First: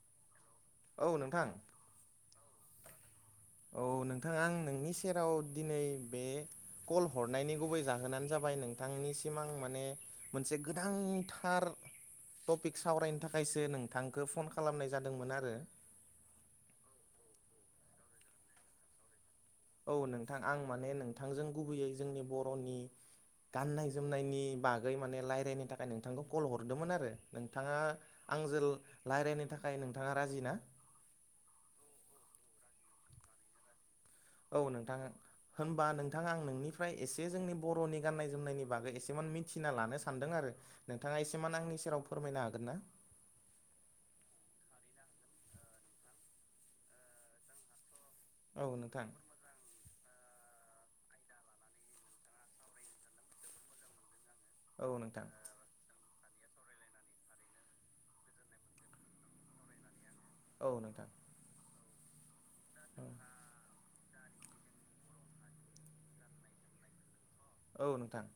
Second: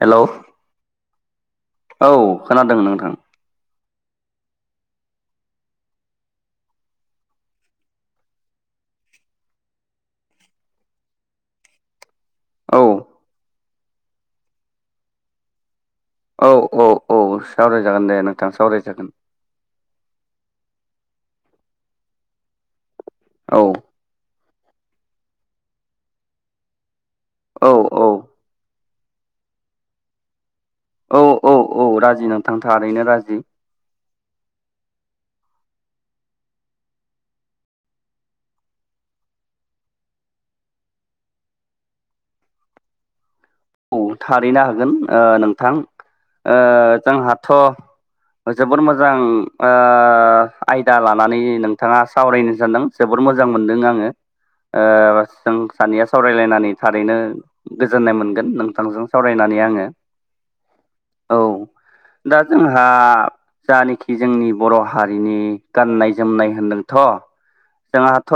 Hello. औ नोंथां। औ खोनादों नोंथां। औ नोंथाङा आं सेराव दिनै बे। कल हरनायनि गुबै जाहोनानो जाबाय नोंथांनिसिम आं माने मोनसे गोनांथार। औ टपिक सावरायनो थाखायसो नोंथांखौ फन खालामनाय जादोंमोन आरो। औ औ सावरायजागोन दे नोंथां सावरायजागोन। औ नोंथां आं माने नोंथांजों गुबैयै जोंनि बर'नि औ गाननाय। जोमनायनि बागै माने रायलायनो थाखाय नोंथांखौ कल हरदोंमोन आरो। औ नोंथाङा औ आंजों रायलायनो थाखाय नोंथाङा राजि ना? औ औ औ राजि नोंथां थारैनो राजि। औ नोंथां। होनबा नोंथाङा आं नोंनिफ्राय एसे जोंनि बर'नि गाननाय जोमनायनि बागै एसेम मिथिना लानो सानदों आरो। नोंथाङा एसेमान आंनि सेराव फोरमायनो हागोन ना? औ थारैनो हागोन ओ नोंथां ओ जोंहाथ'। औ जोबोर नोंथां मोजां। ओ आयदा लानानै नोंथाङा सावरायनो सानदों जोबोर मोजां मोनदों आङो। ओ औ नोंथां जों सानैया सावरायलायनानै थारैनो गोजोननाय मोन नोंथांजों सावरायनानै आङो औ नोंथां। औ दा जोंहा जानोखि जोंनि बर' हारिनि गाननाय जोमनाय होनदों थ' औ नोंथां जोंहाथ'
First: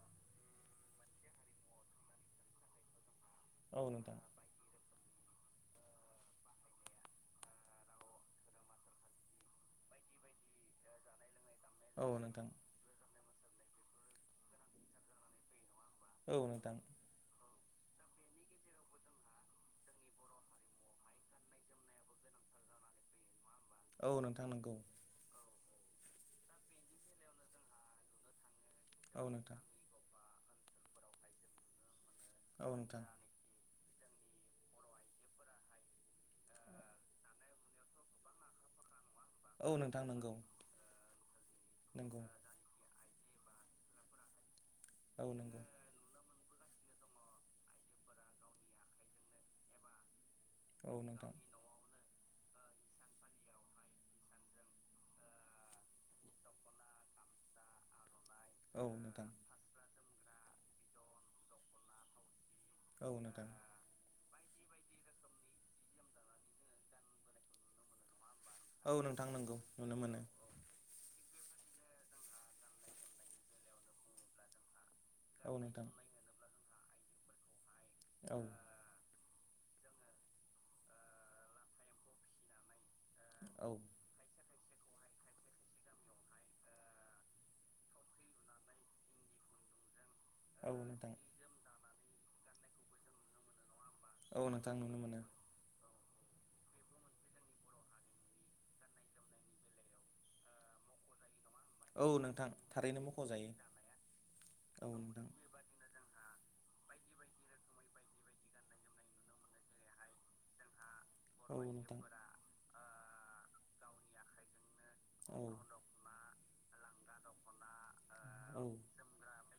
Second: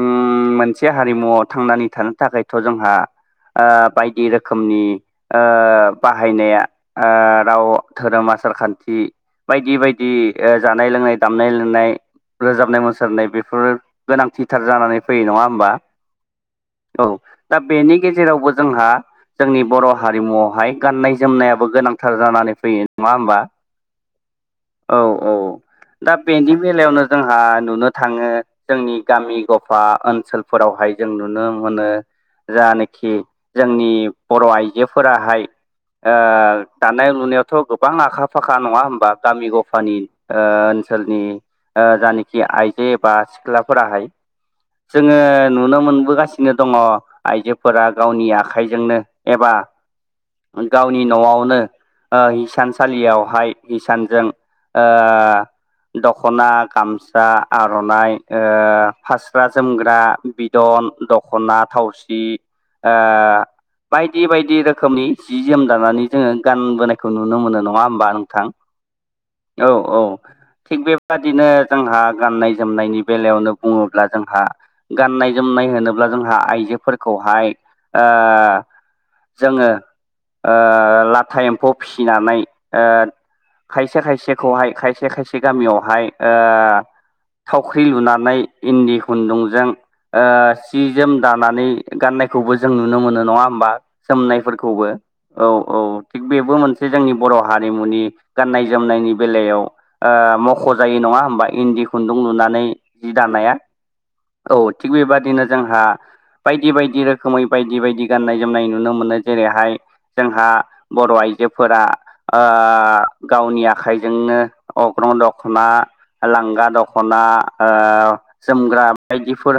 उम मोनसे हारिमुवआव थांनानै थानो थाखायथ' जोंहा ओ औ बाइक नोंथां रोखोमनि ओ बाहायनाया ओ राव धोरोम आसार खान्थि- बायदि बायदि ओ जानाय लोंनाय- दामनाय देनाय औ नोंथां रोजाबनाय मुसुरनाय बेफोरो गोनांथिथार जानानै फैयो नङा होमबा औ नोंथां। औ दा बेनि गेजेरावबो जोंहा- जोंनि बर' हारिमुआवहाय गाननाय जोमनायाबो गोनांथार जानानै फैयो नङा होमबा। औ नोंथां नंगौ। औ औ दा बेनि बेलायावनो जोंहा नुनो थाङो जोंनि औ गामि नोंथां गफा ओनसोलफोरावहाय जों नुनो मोनो औ नोंथां जानोखि जोंनि बर' आइजोफोराहाय ओ दानाय लुनायावथ' गोबां आखा फाखा नङा होमबा गामि औ गफानि नोंथां नंगौ ओ ओनसोलनि ओ नंगौ जानोखि आइ जेबा सिख्लाफोराहाय जोङो औ नंगौ नुनो मोनबोगासिनो दङ' आइजोफोरा गावनि आखाइजोंनो एबा औ गावनि नोंथां न'आवनो ओ हिसानसालियावहाय हिसानजों ओ दख'ना गामसा आर'नाइ ओ औ नोंथां फास्रा जोमग्रा बिदन दख'ना थावसि ओ औ नोंथां बायदि बायदि रोखोमनि जि जोम दानानै जोङो गानबोनायखौ नुनो मोनो नंङा होमबा औ नोंथां नंगौ औ नुनो औ मोनो थिग बे बेबादिनो जोंहा गाननाय जोमनायनि बेलायावनो बुङोब्ला जोंहा गाननाय औ जोमनाय नोंथां होनोब्ला जोंहा आइजोफोरखौहाय ओ औ जोङो ओ लाथा एम्फौ फिसिनानै ओ औ खायसे खायसेखौहाय खायसे खायसे गामियावहाय ओ थावख्रि लुनानै इन्दि खुन्दुंजों ओ औ सि नोंथां जोम दानानै गाननायखौबो जों नुनो मोनो नङा होमबा औ नोंथां जोमनायफोरखौबो नुनो मोनो औ औ थिग बेबो मोनसे जोंनि बर' हारिमुनि गाननाय जोमनायनि बेलायाव ओ मख' जायो नङा होनबाय इन्दि औ खुन्दुं नोंथां लुनानै थारैनो जि मख'जायो दानाया औ थिग बेबायादिनो जोंहा बायदि बायदि रोखोमै बायदि बायदि गान्नाय जोमनाय नुनो मोनो जेरैहाय जोंहा बर' औ आइजोफोरा नोंथां ओ गावनि आखाइजोंनो अग्रं औ दख'ना लांगा दख'ना ओ जोमग्रा औ बायदिफोर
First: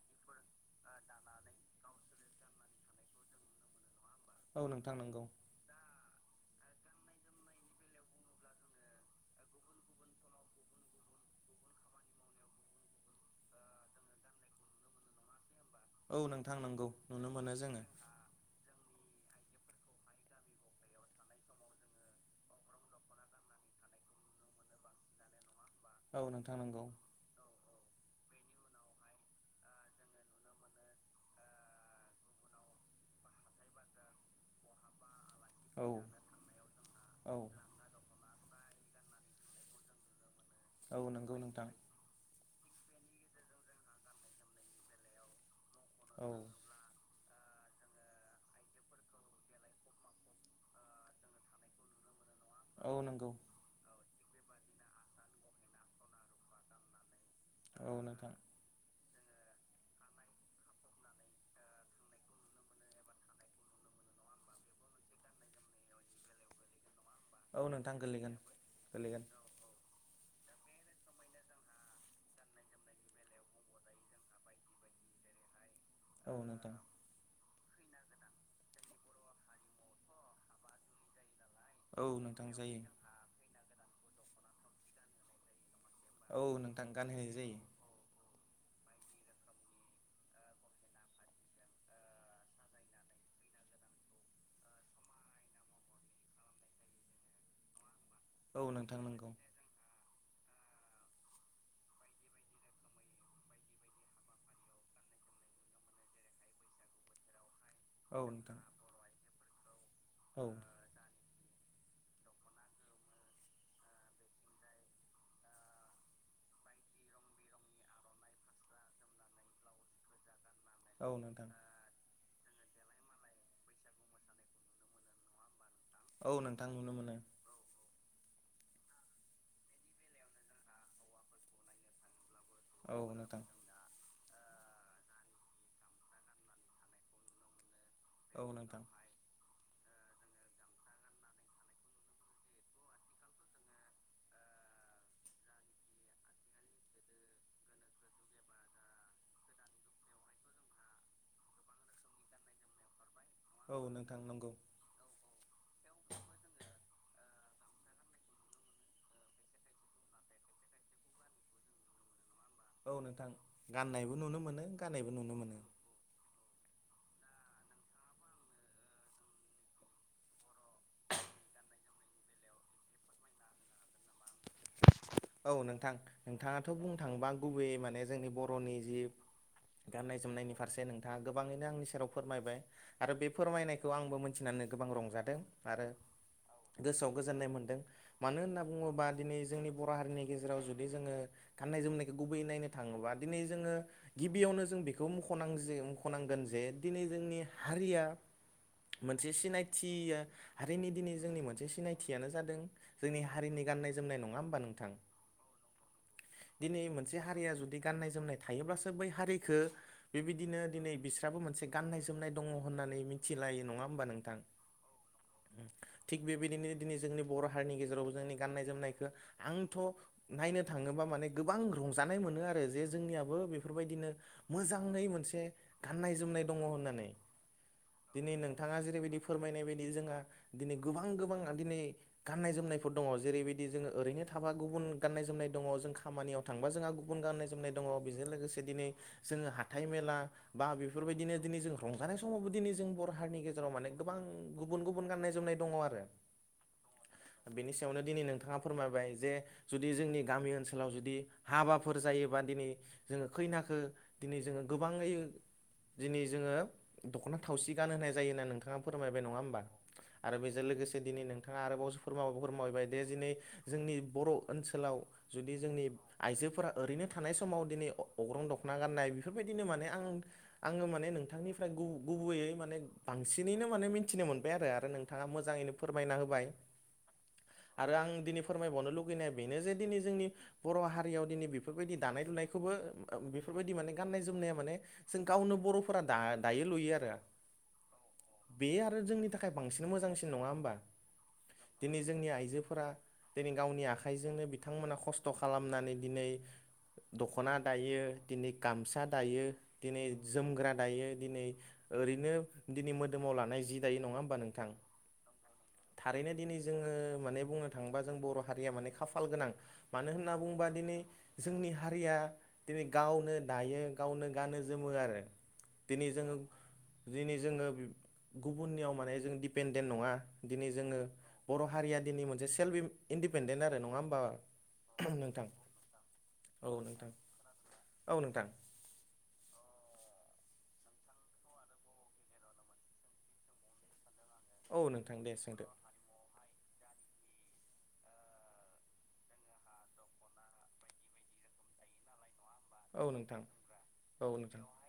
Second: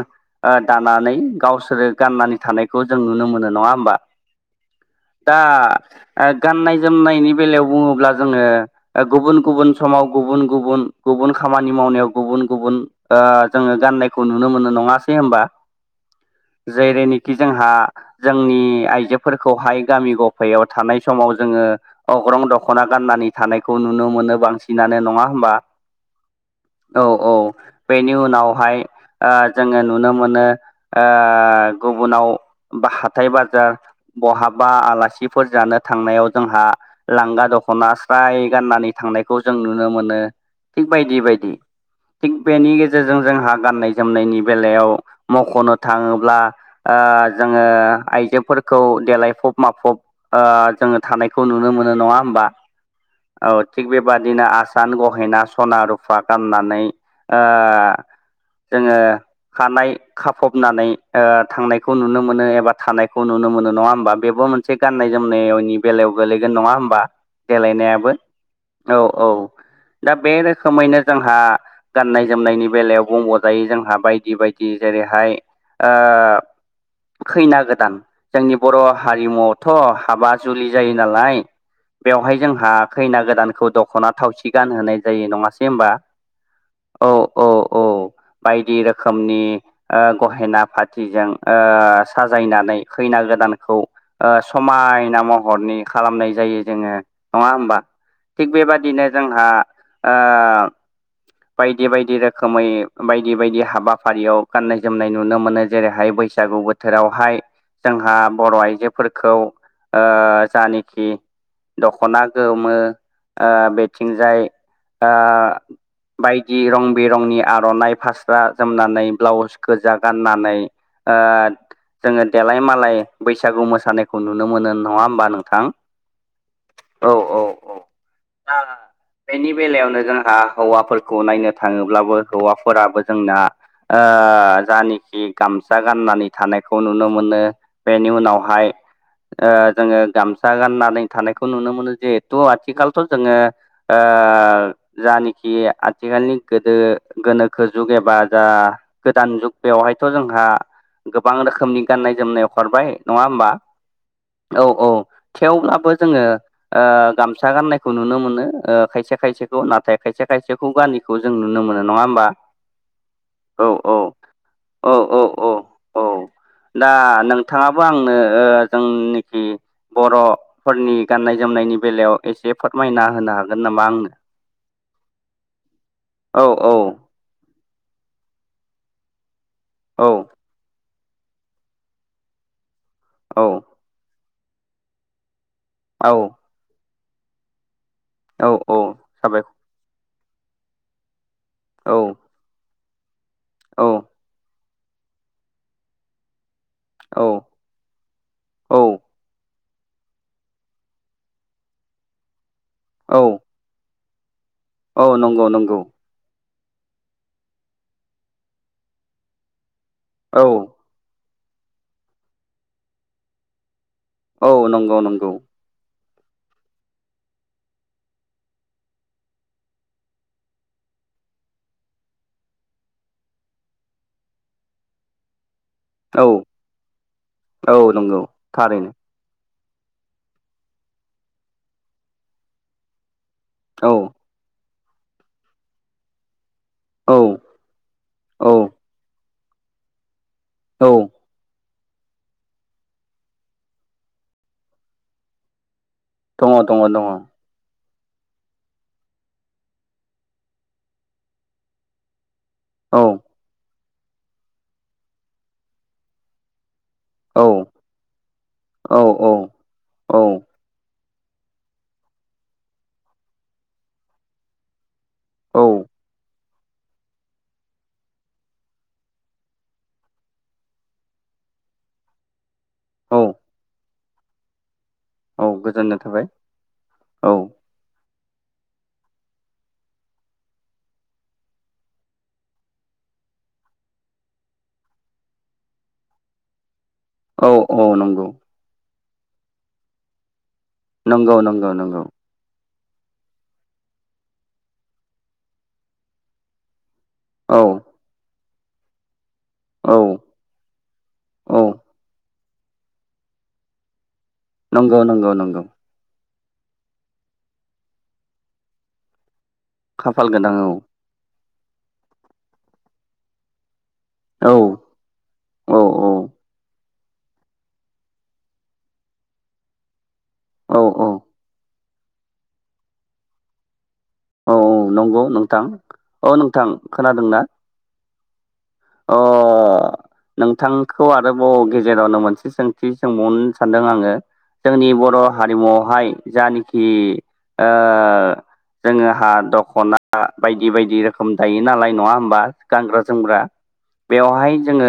दानानै गावसोरो गाननानै थानायखौ जों नुनो मोनो नङा होमबा औ नोंथां नोंगौ दा गाननाय जोमनायनि बेलायाव बुङोब्ला जोङो गुबुन गुबुन समान गुबुन गुबुन गुबुन खामानि मावनायाव गुबुन गुबुन ओ जोङो गाननायखौ नुनो मोनो नङासै होमबा औ नोंथां नंगौ नुनो जेरैनोखि मोनो जोंहा जोङो जोंनि आइजोफोरखौहाय गामि गफायाव थानाय समाव जोङो अग्रं दख'ना गाननानै थानायखौ नुनो मोनो बांसिनानो नङा होमबा औ नोंथां नंगौ औ औ बेनि उनावहाय ओ जोङो नुनो मोनो ओ गुबुनाव बाहा थाइ बाजार बहाबा आलासिफोर जानो औ थांनायाव जोंहा औ लांगा द खना स्राय गाननानै थांनायखौ जों नुनो मोनो थिग औ बायदि नंगौ बायदि नोंथां थिग बेनि गेजेरजों जोंहा गाननाय जोमनायनि बेलायाव मख'नो औ थाङोब्ला ओ जोङो आइजोफोरखौ देलायफब माफब ओ जोङो थानायखौ नुनो मोनो नङा होमबा औ नंगौ औ थिग बेबादिनो आसान गहेना सना रुफा गाननानै ओ औ नोंथां जोङो खानाय खाफबनानै ओ थांनायखौ नुनो मोनो एबा थानायखौ नुनो मोनो नङा होमबा बेबो मोनसे गाननाय जोमनायनि बेलायाव गोलैगोन नङा होमबा औ नोंथां देलायनायाबो गोलैगोन औ गोलैगोन औ दा बे रोखोमैनो जोंहा गाननाय जोमनायनि बेलायाव बुंबावजायै जोंहा बायदि बायदि जेरैहाय ओ औ नोंथां खैना गोदान जोंनि बर' हारिमुआवथ' हाबा जुलि जायो नालाय औ बेवहाय नोंथां जोंहा जायो खैना गोदानखौ दख'ना थावसि गानहोनाय जायो नङासै होमबा औ नोंथां औ गानहोनाय औ जायो। औ बायदि रोखोमनि ओ गहेना फाथिजों ओ साजायना नै खैना गोदानखौ ओ समायना महरनि खालामनाय जायो जोङो नङा होमबा थिग औ नोंथां बेबादिनो नंगौ जोंहा ओ [unintelligible] बायदि बायदि रोखोमै बायदि बायदि हाबाफारियाव गान्नाय जोमनाय नुनो मोनो जेरैहाय बैसागु बो थोरावहाय जोंहा औ बर' नोंथां आइजोफोरखौ ओ औ जानि खि दख'ना गोमो ओ बेथिंजाय ओ बायदि रं बिरंनि आर'नाइ फास्रा जोमनानै ब्लाउस गोजा गाननानै औ ओ नोंथां जोङो देलाय मालाय बैसागु मोसानायखौ नुनो मोनो नङा होमबा नोंथां। औ नोंथां नुनो मोनो। आ बेनि बेलायावनो जोंहा हौवाफोरखौ नायनो थाङोब्लाबो हौवा औ फोराबो जोंना नोंथां ओ जानिखि गामसा गाननानै थानायखौ नु नुनो मोनो बेनि औ उनावहाय नोंथां ओ जोङो गामसा गाननानै थानायखौ नुनो मोनो जिहेथु आथिखालथ' जोङो आ जानिखि आथिखालनि गोदो गोनोखो जुग एबा जा गोदान जुग बेवहायथ' जोंहा गोबां रोखोमनि गाननाय जोमनाय अखारबाय नङा होमबा औ नोंथां नंगौ औ औ थेवब्लाबो जोङो ओ गामसा गाननायखौ नुनो मोनो ओ खायसे खायसेखौ नाथाय खायसे खायसेखौ गानि खौ जों नुनो मोनो नङा होमबा औ नोंथां औ औ गाननायबो नुनो मोनो औ गानैयबो औ नुनो औ मोनो। औ दा नोंथाङाबो आंनो ओ जोंनिखि बर'फोरनि गाननाय जोमनायनि बेलायाव एसे फोरमायना होनो हागोन नामा आंनो औ नोंथां औ नोंथाङाथ' औ बुंनो थाङोबा गुबैयै माने जोंनि बर'नि जि औ गाननाय जोमनायनि फारसे नों नोंथाङा गोबाङैनो आंनि सेराव फोरमायबाय आरो बे औ फोरमायनायखौ आंबो मिथिनानै गोबां रंजादों। आरो औ गोसोआव गोजोननाय मोन्दों मानो औ होनना औ बुङोब्ला दिनै साबायखर जोंनि बर' हारिनि गेजेराव जुदि जोङो गाननाय औ जोमनायखौ गुबै नायनो थाङोबा दिनै जोङो औ गिबियावनो जों बेखौ मखनांज मखनांगोन जे दिनै औ जोंनि हारिया औ मोनसे सिनायथिया हारिनि दिनै जोंनि मोनसे सिनायथियानो जादों औ जोंनि हारिनि गाननाय जोमनाय नङा होमबा नों औ नंगौ नंगौ। दिनै मोनसे हारिया जुदि गाननाय जोमनाय थायोब्लासो बै हारिखो औ बेबायदिनो दिनै बिस्राबो मोनसे गाननाय जोमनाय दङ होननानै मिथिलायो नङा होनोमबा नों औ नंगौ नंगौ। थिग बेबायदिनो दिनै जोंनि बर' हारिनि गेजेराव जोंनि गाननाय जोमनायखौ आंथ' नायनो थाङोबा माने गोबां रंजानाय मोनो आरो जे जोंनियाबो बेफोरबायदिनो मोजाङै मोनसे गाननाय औ जोमनाय दङ होननानै औ नंगौ दिनै नोंथाङा थारैनो जेरैबायदि फोरमायनाय बायदि जोंहा दिनै गोबां गोबां दिनै गाननाय जोमनाय फोर दङ जेरैबायदि जोङो औ ओरैनो थाबा गुबुन गाननाय जोमनाय दङ जों खामानियाव थांबा जोंहा औ गुबुन गाननाय जोमनाय दङ। बेजों औ लोगोसे दिनै जोङो हाथाइ मेला बा औ बेफोरबायदिनो दिनै जों रंजानाय समावबो दिनै जों बर' हारिनि गेजेराव माने गोबां गुबुन गुबुन गाननाय जोमनाय दङ आरो। दङ दङ दङ दङ बेनि सायावनो दिनै नोंथाङा फोरमायबाय जे जुदि जोंनि गामि ओनसोलाव जुदि हाबाफोर जायोबा दिनै औ जोङो खैनाखो दिनै जोङो गोबाङै दिनै जोङो दख'ना औ थावसि गान होनाय जायो होना नोंथाङा औ फोरमायबाय नङा होमबा औ आरो बेजों लोगोसे दिनै नोंथाङा आरोबाव फोरमा फोरमाबायबाय दे दिनै जोंनि बर' ओनसोलाव जुदि जोंनि आइजोफोरा ओरैनो थानाय समाव दिनै अग्रं दखना गाननाय बेफोरबायदिनो माने आं आङो माने नोंथांनिफ्राय गुबैयै माने औ बांसिनैनो मिथिनो आरो नों थाङा औ मोजाङैनो गोजोननाय फोरमायना थाबाय होबाय। औ आरो आं दिनै फोरमायबावनो लुगैनाया बेनो जे दिनै जोंनि बर' हारियाव दिनै बेफोरबायदि दानाय लुनायखौबो बेफोरबायदि माने गाननाय जोमनाया माने जों गावनो बर'फोरा दा दायो लुयो आरो औ-औ नंगौ। बे आरो जोंनि थाखाय बांसिन मोजांसिन नङा होमबा? नंगौ नंगौ। दिनै नंगौ जोंनि आइजोफोरा दिनै गावनि आखाइजोंनो बिथांमोना खस्थ' खालामनानै दिनै दख'ना औ दायो दिनै गामसा दायो औ दिनै जोमग्रा दायो दिनै औ ओरैनो दिनै मोदोमाव लानाय जि दायो नङा होमबा नों नंगौ नांगौ नंगौ नंगौ। थारैनो दिनै जोङो माने बुंनो थाङोबा जों बर' हारिया माने खाफाल गोनां। मानो खाफाल होनना गोनां बुंङोबा औ दिनै जोंनि हारिया दिनै गावनो दायो गावनो औ गानो जोमो आरो औ दिनै जोङो दिनै जोङो गुबुननियाव माने जों दिडपेन्डेन्ट नङा दिनै औ जोङो औ बर' हारिया दिनै मोनसे सेल्फ इन्डिपेनडेन्ट आरो नङा होमबा? औ औ नंगौ नोंथां। औ नोंथां खोनादों ना? औ नोंथां। अ नोंथांखौ आरोबाव गेजेरावनो मोनसे सोंथि सोंबावनो सानदों आङो औ जोंनि बर' नोंथां दे सोंदो हारिमुआवहाय जानखि ओ जोङो हा दख'ना बायदि बायदि रोखोम दायो नालाय नङा होमबा औ गानग्रा नोंथां जोमग्रा औ बेवहाय नोंथां जोङो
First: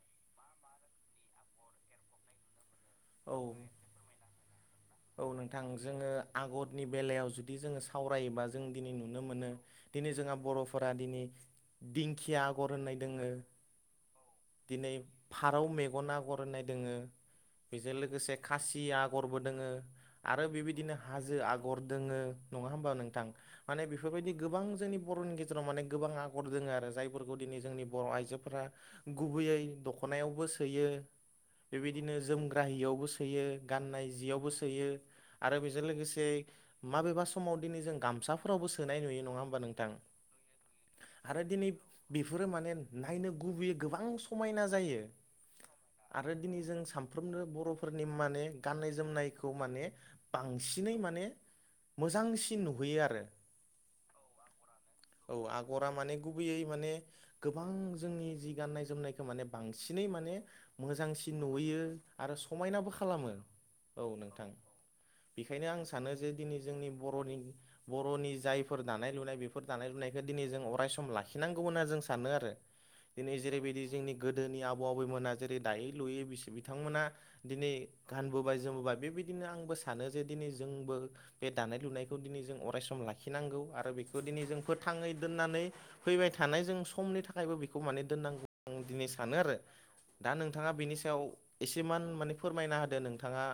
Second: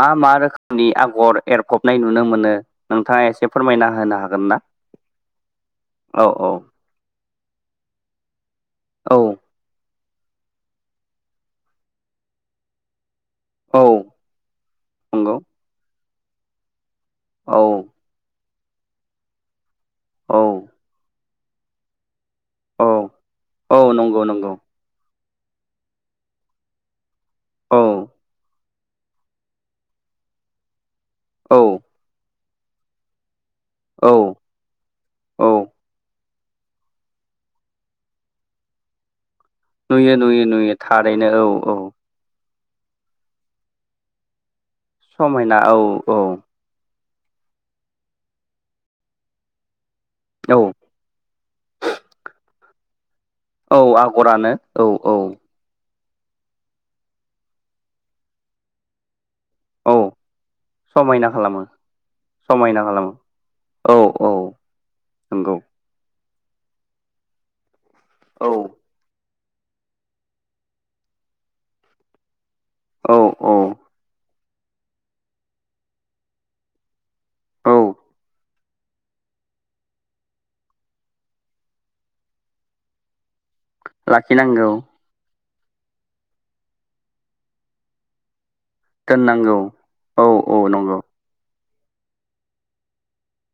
मा मा रोखोमनि आगर एरफबनाय नुनो मोनो नोंथाङा औ एसे फोरमायना होनो हागोन ना औ नोंथां जोङो औ औ आगरनि बेलायाव जुदि जोङो सावरायोबा जों दिनै औ नुनो मोनो। दिनै जोंहा बर'फोरा दिनै दिंखिया आगर होननाय दोङो। औ दिनै नंगौ फारौ मेगन आगर होननाय दङो औ बेजों लोगोसे खासि आगरबो दोङो औ आरो बेबायदिनो हाजो आगर दोङो नङा औ होमबा नोंथां औ माने नंगौ बेफोरबायदि नंगौ गोबां जोंनि बर'नि गेजेराव माने गोबां आगर दोङ आरो जाय फोर दिनै औ जोंनि बर' आइजोफोरा गुबैयै दख'नायावबो सोयो। औ बेबायदिनो जोमग्रा हियावबो सोयो गाननाय औ जियावबो सो सोयो औ आरो बेजों लोगोसे माबेबा समाव दिनै जों गामसाफोरावबो सोनाय नुयो नङा होमबा नों नुयो नुयो नुयो थारैनो औ औ। बेफोरो माने नायनो गुबैयै गोबां समायना जायो। समायना औ औ आरो दिनै जों साम सानफ्रामनो बर'फोरनि माने गाननाय जोमनायखौ माने औ बांसिनै माने मोजांसिन नुहैयो आरो औ आगरानो औ औ आगरा माने गुबैयै माने गोबां जोंनि जि गाननाय जोमनाय माने औ बांसिनै माने समायना मोजांसिन खालामो नुयो आरो समायनाबो खालामो औ नों थां नंगौ बेखायनो आं सानो जे दिनै जोंनि बर'नि औ जायफोर दानाय लुनाय बेफोर दानाय लुनायखौ दिनै जों अरायसम लाखिनांगौ होनना जों सानो आरो औ दिनै औ जेरैबायदि जोंनि गोदोनि आबौ आबैमोना जेरै दायै लुयै बिस बिथांमोनहा। दिनै औ गानबोबाय जोमबोबाय बेबायदि बेदिनो आंबो सानो जे दिनै जोंबो बे दानाय लुनायखौ दिनै जों अरायसम लाखिनांगौ आरो आरो बेखौ दिनै जों लाखिनांगौ फोथाङै दोननानै फैबाय थानाय जों समनि थाखायबो बेखौ माने दोननांगौ। आं दिनै सानो आरो दोननांगौ औ दा औ नोंथाङा बेनि नंगौ सायाव एसेमान माने फोरमायना होदो नोंथाङा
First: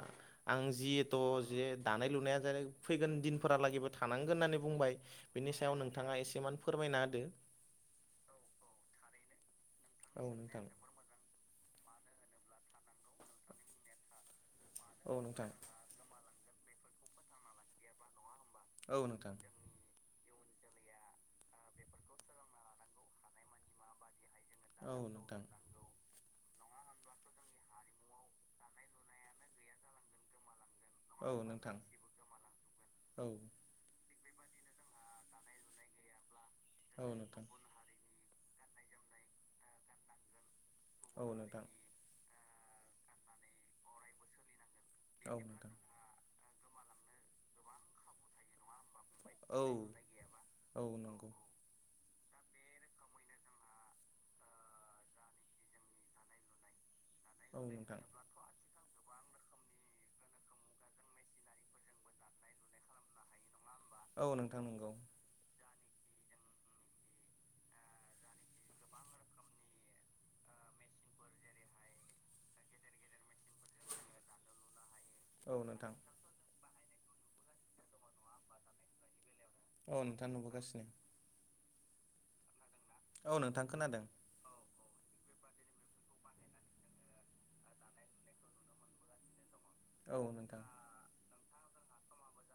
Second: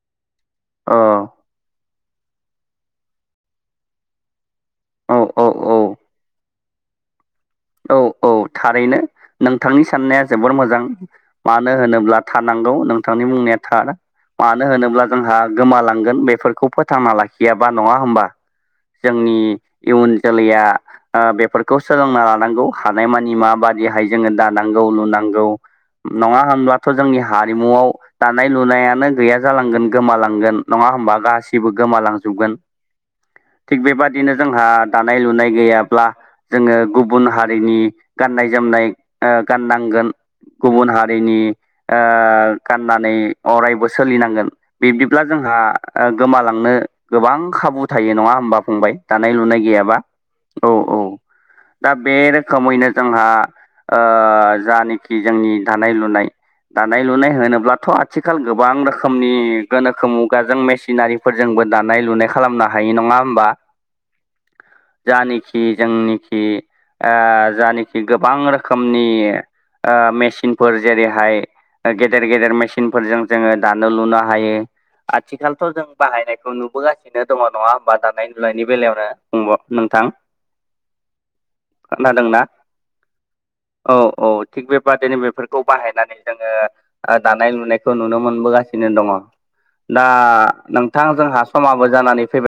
आं औ जिथ' जे दानाय लुनाया जेरै फैगोन दिनफोरालागैबो थानांगोन होननानै बुंबाय औ औ बिनि सायाव औ नोंथाङा एसेमान फोरमायना होदो। औ औ थारैनो नोंथांनि साननाया औ जोबोर नोंथां मोजां। मानो होनोब्ला थानांगौ नोंथांनि बुंनाया थार। मानो होनोब्ला औ जोंहा नोंथां गोमालांगोन बेफोरखौ फोथांना लाखियाबा नङा होमबा। औ नोंथां जोंनि इयुन जोलैया ओ बेफोरखौ सोलोंना हानांगौ हानायमानि माबादिहाय जोङो दानांगौ औ नोंथां लुनांगौ। नङा होनब्लाथ' जोंनि हारिमुआव दानाय लुनायानो गैया जालांगोन गोमालांगोन। नङा होमबा औ गासिबो नोंथां गोमालांजोबगोन। औ थिग बेबादिनो जोंहा दानाय लुनाय गैयाब्ला जोङो औ गुबुन नोंथां हारिनि गाननाय जोमनाय ओ गाननांगोन गुबुन औ हारिनि नोंथां ओ गाननानै अरायबो सोलिनांगोन बिब्दिब्ला औ जोंहा नोंथां ओ गोमालांनो गोबां खाबु थायो नङा होमबा। फंबाय दानाय लुनाय औ गैयाबा औ औ। दा बे रोखोमैनो जोंहा ओ जानखि जोंनि दानाय लुनाय। दानाय लुनाय औ होनोब्लाथ नोंथां आथिख खाल गोबां रोखोमनि गोनोखो मुगाजों मेसिनारिफोरजोंबो दानाय लुनाय खालामना। हायो नङा होमबा? औ नोंथां नंगौ। जानिखि जोंनिखि ओ जानिखि गोबां रोखोमनि ओ मेसिनफोर जेरैहाय ओ गेदेर गेदेर मेसिनफोरजों जोङो दानो लुनो हायो। औ आथिखालथ' जों नोंथां बाहायनायखौ नुबोगासिनो दङ नङा होमबा दानाय लुनायनि बेलायावनो। औ नोंथां नुबोगासिनो। खोनादोंना औ नोंथां औ खोनादों औ। थिग बेबादिनो बेफोरखौ बाहायनानै जोङो ओ दानाय लुनायखौ नुनो मोनबोगासिनो दङ'। दा नोंथां जोंहा समाबो जानानै फैबाय।